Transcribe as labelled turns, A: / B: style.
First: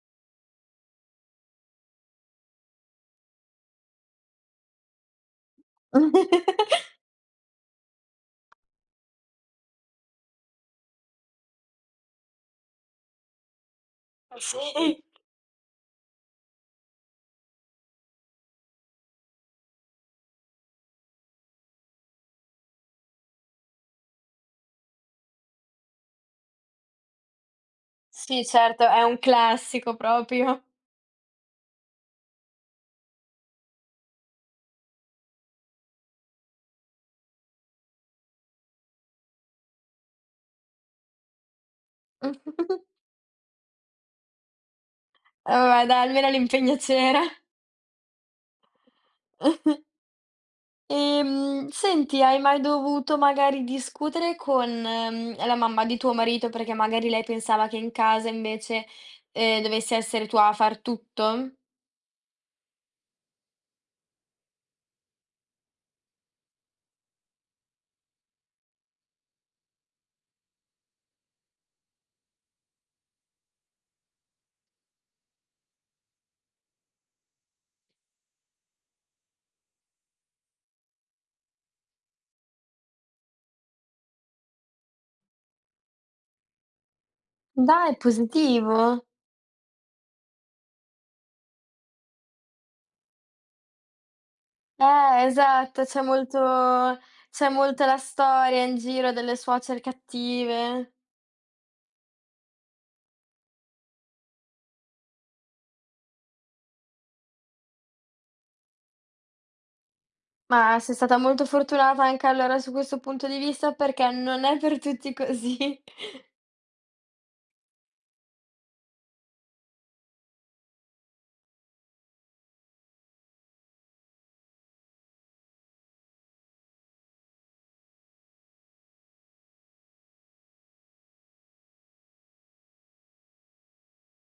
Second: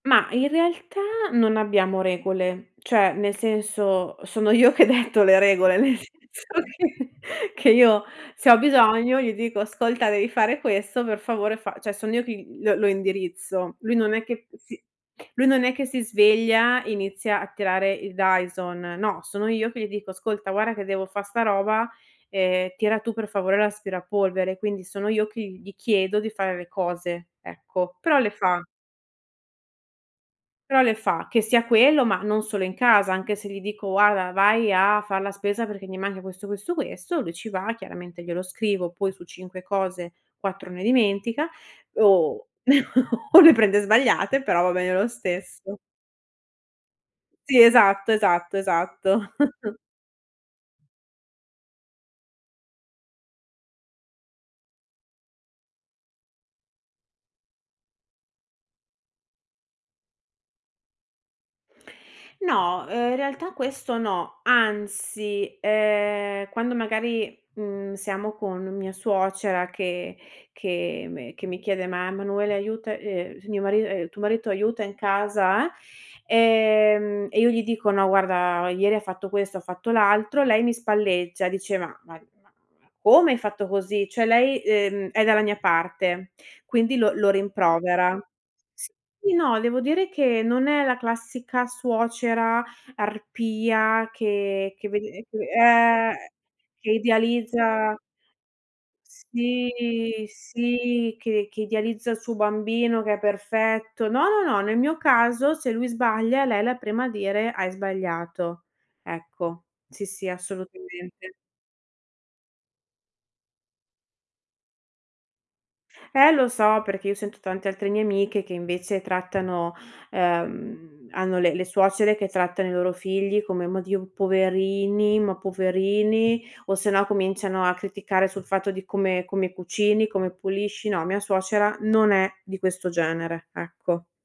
A: Mah, in realtà non abbiamo regole. Cioè, nel senso, sono io che detto le regole, nel senso che che io se ho bisogno gli dico: "Ascolta devi fare questo, per favore fa" cioè son io che gl lo lo indirizzo. Lui non è
B: Eh,
A: che [unintelligible]
B: sì.
A: lui non è che si sveglia e inizia a tirare il dyson. No, sono io che gli dico: "Ascolta guarda che devo fa' sta roba, ehm, tira tu per favore l'aspirapolvere." Quindi sono io che gli chiedo di fare le cose, ecco. Però le
B: Sì,
A: fa.
B: certo, è un classico proprio.
A: Però le fa, che sia quello, ma non solo in casa, anche se gli dico: "Guarda vai a far la spesa perché mi manca questo, questo, questo", lui ci va, chiaramente glielo scrivo poi su 5 cose, 4 ne dimentica o o le prende sbagliate, però va bene lo
B: Oh,
A: stesso.
B: a da almeno l'impegno c'era.
A: Sì, esatto, esatto, esatto.
B: Ehm, senti, hai mai dovuto magari discutere con, mhmm, ehm, la mamma di tuo marito perché magari lei pensava che in casa invece, ehm, dovessi essere tua a far tutto?
A: No, ehm, in realtà questo no. Anzi, ehm, quando magari, mhmm, siamo con mia suocera che che me che mi chiede: "Ma, Manuela aiuta ehm, s mio mari ehm, tuo marito aiuta in casa, eh"; ehm, e io gli dico: "No guarda ieri ha fatto questo, ha fatto l'altro" lei mi spalleggia, diceva: "Vai, [unintelligible] come hai fatto così?" Cioè, lei, ehm, è dalla mia parte, quindi lo lo
B: Dai, è
A: rimprovera.
B: positivo.
A: Sì, no, devo dire che non è la classica suocera arpia che che vedi
B: Eh,
A: nei fi
B: esatto, c'è
A: ehm,
B: molto
A: che
B: c'è molto la
A: idealizza
B: storia in giro delle suocere
A: Sì,
B: cattive.
A: sì, che che idealizza il suo bambino, che è perfetto. No, no, no, nel mio caso se lui sbaglia lei è la prima a dire: "Hai sbagliato." Ecco, sì, sì,
B: Ma, sei stata
A: assolutamente.
B: molto fortunata anche allora su questo punto di vista, perché non è per tutti così.
A: Eh, lo so, perché io sento tante altre mie amiche che invece trattano ehm, hanno le le suocere che trattano i loro figli come: "Mah Dio, poverini, ma poverini", o se no cominciano a criticare sul fatto di come come cucini, come pulisci. No, mia suocera non è di questo genere, ecco.